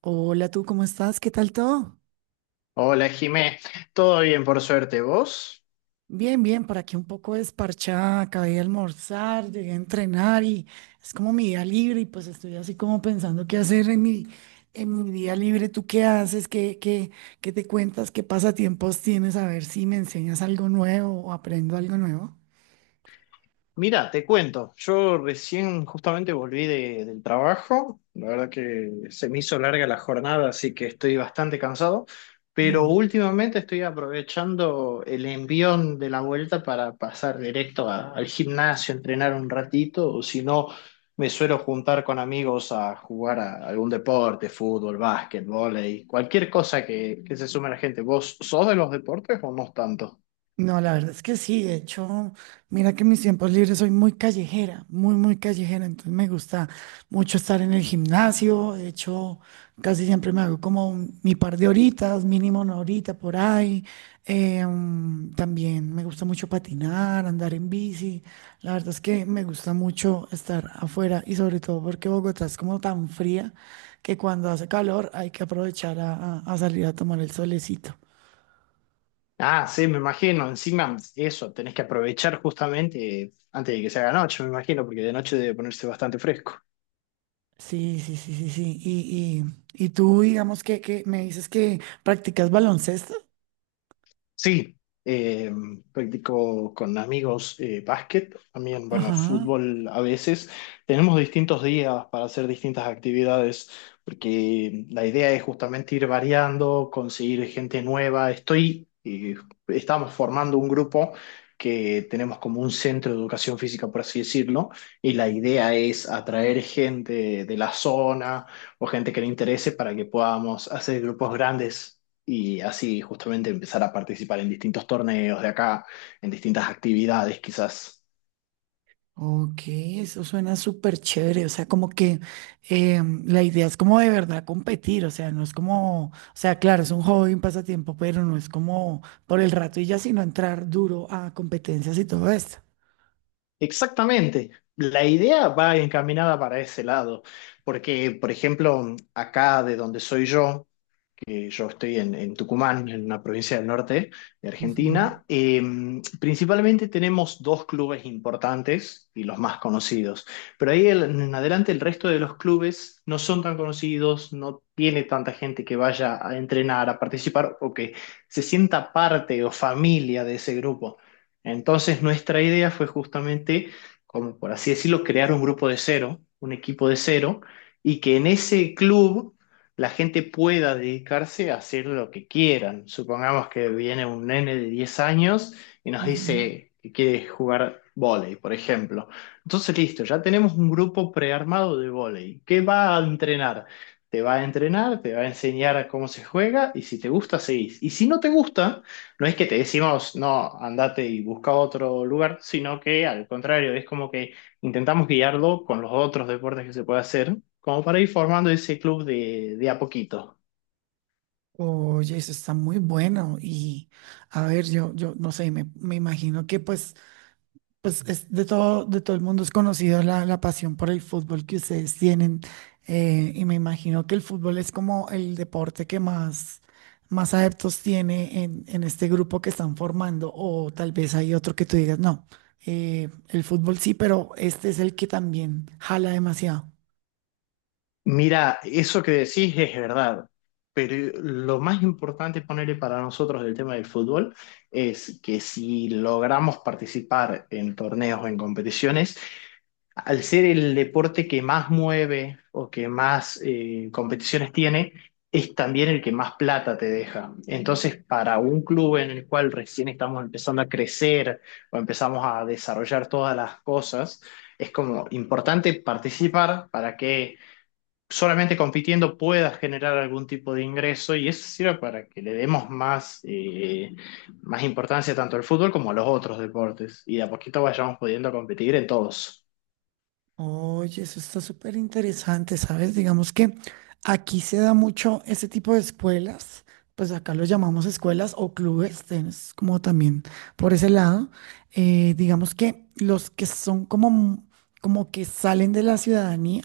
Hola, ¿tú cómo estás? ¿Qué tal todo? Hola Jimé, todo bien por suerte. ¿Vos? Bien, bien, por aquí un poco desparchada, acabé de almorzar, llegué a entrenar y es como mi día libre y pues estoy así como pensando qué hacer en en mi día libre. ¿Tú qué haces? ¿Qué te cuentas? ¿Qué pasatiempos tienes? A ver si me enseñas algo nuevo o aprendo algo nuevo. Mira, te cuento, yo recién justamente del trabajo, la verdad que se me hizo larga la jornada, así que estoy bastante cansado, pero Mm. últimamente estoy aprovechando el envión de la vuelta para pasar directo al gimnasio, entrenar un ratito, o si no, me suelo juntar con amigos a jugar a algún deporte, fútbol, básquet, vóley, cualquier cosa que se sume a la gente. ¿Vos sos de los deportes o no tanto? No, la verdad es que sí, de hecho, mira que en mis tiempos libres soy muy callejera, muy callejera, entonces me gusta mucho estar en el gimnasio, de hecho, casi siempre me hago como mi par de horitas, mínimo una horita por ahí. También me gusta mucho patinar, andar en bici. La verdad es que me gusta mucho estar afuera y sobre todo porque Bogotá es como tan fría que cuando hace calor hay que aprovechar a a salir a tomar el solecito. Ah, sí, me imagino. Encima, eso, tenés que aprovechar justamente antes de que se haga noche, me imagino, porque de noche debe ponerse bastante fresco. Sí, sí, sí, sí, sí. Y tú, digamos que me dices que practicas baloncesto. Sí, eh, practico con amigos básquet, también, bueno, Ajá. fútbol a veces. Tenemos distintos días para hacer distintas actividades, porque la idea es justamente ir variando, conseguir gente nueva. Estamos formando un grupo que tenemos como un centro de educación física, por así decirlo, y la idea es atraer gente de la zona o gente que le interese para que podamos hacer grupos grandes y así justamente empezar a participar en distintos torneos de acá, en distintas actividades quizás. Ok, eso suena súper chévere. O sea, como que la idea es como de verdad competir. O sea, no es como, o sea, claro, es un hobby, un pasatiempo, pero no es como por el rato y ya, sino entrar duro a competencias y todo esto. Exactamente, la idea va encaminada para ese lado, porque por ejemplo, acá de donde soy yo, que yo estoy en Tucumán, en una provincia del norte de Ujú, Argentina. Principalmente tenemos dos clubes importantes y los más conocidos, pero ahí en adelante el resto de los clubes no son tan conocidos, no tiene tanta gente que vaya a entrenar, a participar o que se sienta parte o familia de ese grupo. Entonces nuestra idea fue justamente, como por así decirlo, crear un grupo de cero, un equipo de cero, y que en ese club la gente pueda dedicarse a hacer lo que quieran. Supongamos que viene un nene de 10 años y nos ujú. dice que quiere jugar vóley, por ejemplo. Entonces, listo, ya tenemos un grupo prearmado de vóley. ¿Qué va a entrenar? Te va a entrenar, te va a enseñar cómo se juega y si te gusta, seguís. Y si no te gusta, no es que te decimos, no, andate y busca otro lugar, sino que al contrario, es como que intentamos guiarlo con los otros deportes que se puede hacer, como para ir formando ese club de a poquito. Oye, eso está muy bueno. Y a ver, yo no sé, me imagino que pues pues es de todo el mundo es conocido la pasión por el fútbol que ustedes tienen. Eh, y me imagino que el fútbol es como el deporte que más adeptos tiene en este grupo que están formando. O tal vez hay otro que tú digas, no, el fútbol sí, pero este es el que también jala demasiado. Mira, eso que decís es verdad, pero lo más importante ponerle para nosotros del tema del fútbol es que si logramos participar en torneos o en competiciones, al ser el deporte que más mueve o que más competiciones tiene, es también el que más plata te deja. Entonces, para un club en el cual recién estamos empezando a crecer o empezamos a desarrollar todas las cosas, es como importante participar para que solamente compitiendo puedas generar algún tipo de ingreso y eso sirve para que le demos más, más importancia tanto al fútbol como a los otros deportes y de a poquito vayamos pudiendo competir en todos. Oye, eso está súper interesante, ¿sabes? Digamos que aquí se da mucho ese tipo de escuelas, pues acá lo llamamos escuelas o clubes, tienes como también por ese lado. Digamos que los que son como, como que salen de la ciudadanía,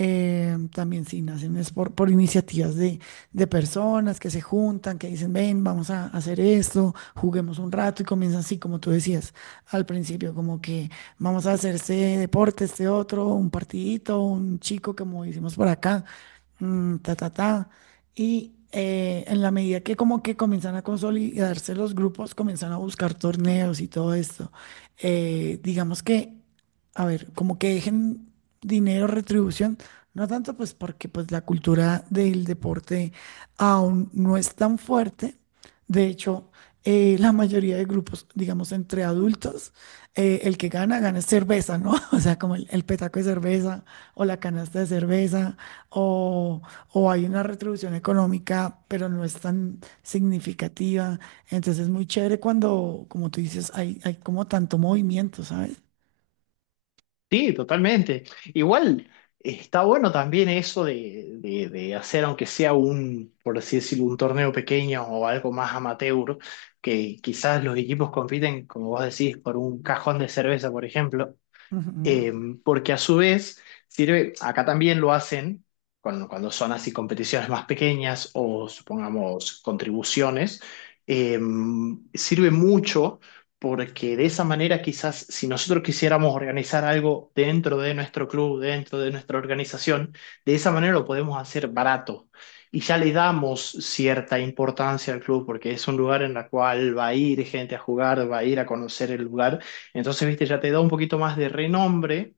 también sí nacen es por iniciativas de personas que se juntan, que dicen, ven, vamos a hacer esto, juguemos un rato y comienzan así, como tú decías al principio, como que vamos a hacer este deporte, este otro, un partidito, un chico como hicimos por acá, mm, ta, ta, ta. Y en la medida que como que comienzan a consolidarse los grupos, comienzan a buscar torneos y todo esto. Digamos que, a ver, como que dejen dinero, retribución, no tanto pues porque pues la cultura del deporte aún no es tan fuerte. De hecho, la mayoría de grupos, digamos, entre adultos, el que gana, gana cerveza, ¿no? O sea, como el petaco de cerveza o la canasta de cerveza o, o hay una retribución económica, pero no es tan significativa. Entonces es muy chévere cuando, como tú dices, hay como tanto movimiento, ¿sabes? Sí, totalmente. Igual está bueno también eso de hacer, aunque sea un, por así decirlo, un torneo pequeño o algo más amateur, que quizás los equipos compiten, como vos decís, por un cajón de cerveza, por ejemplo, Ujú. eh, porque a su vez sirve, acá también lo hacen cuando son así competiciones más pequeñas o supongamos contribuciones, eh, sirve mucho porque de esa manera quizás si nosotros quisiéramos organizar algo dentro de nuestro club, dentro de nuestra organización, de esa manera lo podemos hacer barato. Y ya le damos cierta importancia al club porque es un lugar en el cual va a ir gente a jugar, va a ir a conocer el lugar. Entonces, viste, ya te da un poquito más de renombre,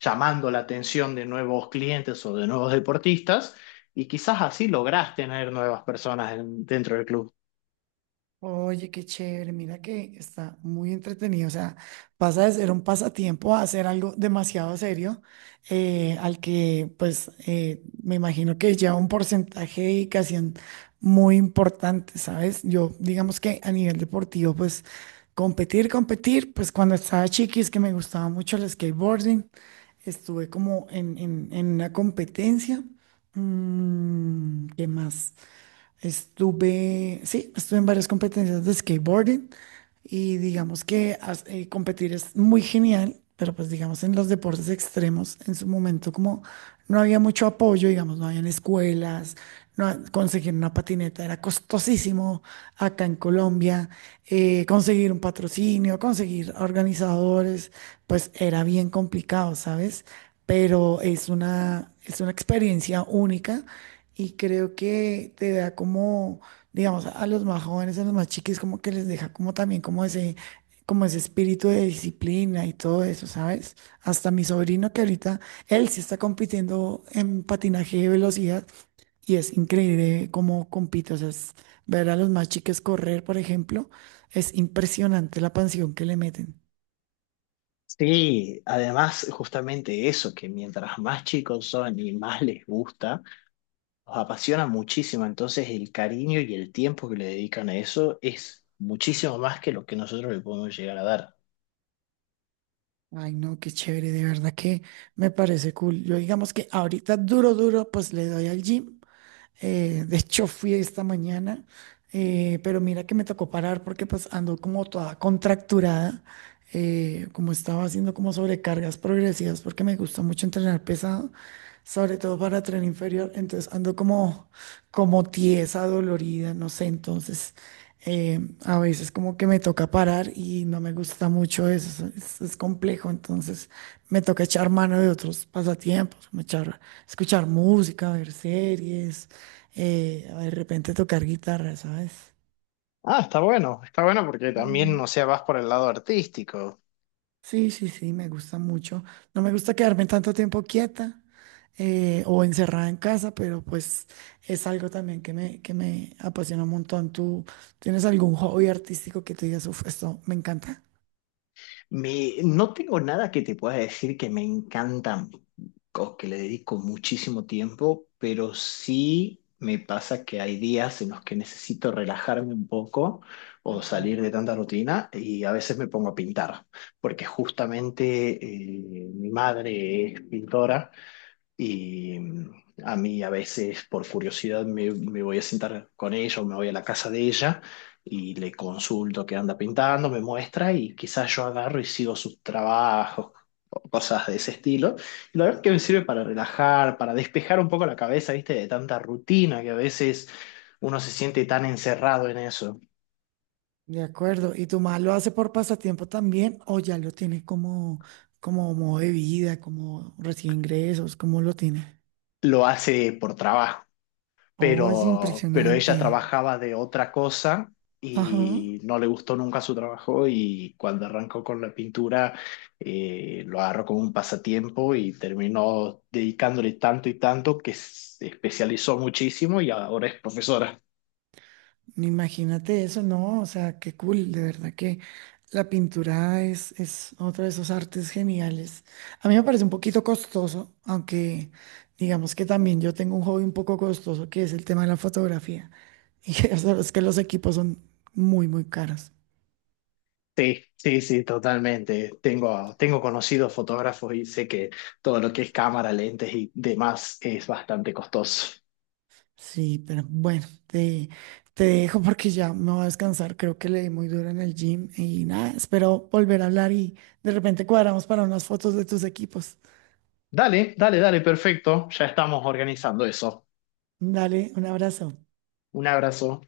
llamando la atención de nuevos clientes o de nuevos deportistas, y quizás así lográs tener nuevas personas dentro del club. Oye, qué chévere, mira que está muy entretenido, o sea, pasa de ser un pasatiempo a hacer algo demasiado serio, al que pues me imagino que lleva un porcentaje de dedicación muy importante, ¿sabes? Yo digamos que a nivel deportivo, pues competir, competir, pues cuando estaba chiqui es que me gustaba mucho el skateboarding, estuve como en una competencia. Mm, ¿qué más? Estuve, sí, estuve en varias competencias de skateboarding y digamos que competir es muy genial, pero pues digamos en los deportes extremos, en su momento como no había mucho apoyo, digamos, no habían escuelas, no, conseguir una patineta era costosísimo acá en Colombia, conseguir un patrocinio, conseguir organizadores, pues era bien complicado, ¿sabes? Pero es es una experiencia única y creo que te da como, digamos, a los más jóvenes, a los más chiquis, como que les deja como también como como ese espíritu de disciplina y todo eso, ¿sabes? Hasta mi sobrino que ahorita, él sí está compitiendo en patinaje de velocidad y es increíble cómo compite. O sea, es ver a los más chiques correr, por ejemplo, es impresionante la pasión que le meten. Sí, además justamente eso, que mientras más chicos son y más les gusta, los apasiona muchísimo, entonces el cariño y el tiempo que le dedican a eso es muchísimo más que lo que nosotros le podemos llegar a dar. Ay, no, qué chévere, de verdad que me parece cool. Yo digamos que ahorita duro, duro, pues le doy al gym. De hecho, fui esta mañana, pero mira que me tocó parar porque pues ando como toda contracturada, como estaba haciendo como sobrecargas progresivas porque me gusta mucho entrenar pesado, sobre todo para tren inferior, entonces ando como, como tiesa, dolorida, no sé, entonces eh, a veces como que me toca parar y no me gusta mucho eso, es complejo, entonces me toca echar mano de otros pasatiempos, como echar escuchar música, ver series, de repente tocar guitarra, ¿sabes? Ah, está bueno porque también, o Mm, sea, vas por el lado artístico. sí, sí, sí, me gusta mucho. No me gusta quedarme tanto tiempo quieta o encerrada en casa, pero pues es algo también que que me apasiona un montón. ¿Tú tienes algún hobby artístico que te digas, uff, esto me encanta? No tengo nada que te pueda decir que me encantan o que le dedico muchísimo tiempo, pero sí me pasa que hay días en los que necesito relajarme un poco o Ajá. salir de tanta rutina y a veces me pongo a pintar, porque justamente mi madre es pintora. Y mm, a mí a veces por curiosidad me voy a sentar con ella o me voy a la casa de ella y le consulto qué anda pintando, me muestra y quizás yo agarro y sigo sus trabajos, o cosas de ese estilo. Y la verdad que me sirve para relajar, para despejar un poco la cabeza, viste, de tanta rutina que a veces uno se siente tan encerrado en eso. De acuerdo. ¿Y tu mamá lo hace por pasatiempo también o ya lo tiene como, como modo de vida, como recibe ingresos? ¿Cómo lo tiene? Lo hace por trabajo. Oye, Pero ella impresionante. trabajaba de otra cosa Ajá. y no le gustó nunca su trabajo y cuando arrancó con la pintura lo agarró como un pasatiempo y terminó dedicándole tanto y tanto que se especializó muchísimo y ahora es profesora. Imagínate eso, ¿no? O sea, qué cool, de verdad que la pintura es otro de esos artes geniales. A mí me parece un poquito costoso, aunque digamos que también yo tengo un hobby un poco costoso, que es el tema de la fotografía. Y que, o que los equipos son muy, muy caros. Sí, sí, sí, totalmente. Tengo conocidos fotógrafos y sé que todo lo que es cámara, lentes y demás es bastante costoso. Sí, pero bueno, te dejo porque ya me voy a descansar. Creo que le di muy duro en el gym y nada, espero volver a hablar y de repente cuadramos para unas fotos de tus equipos. Dale, dale, dale, perfecto. Ya estamos organizando eso. Dale, un abrazo. Un abrazo.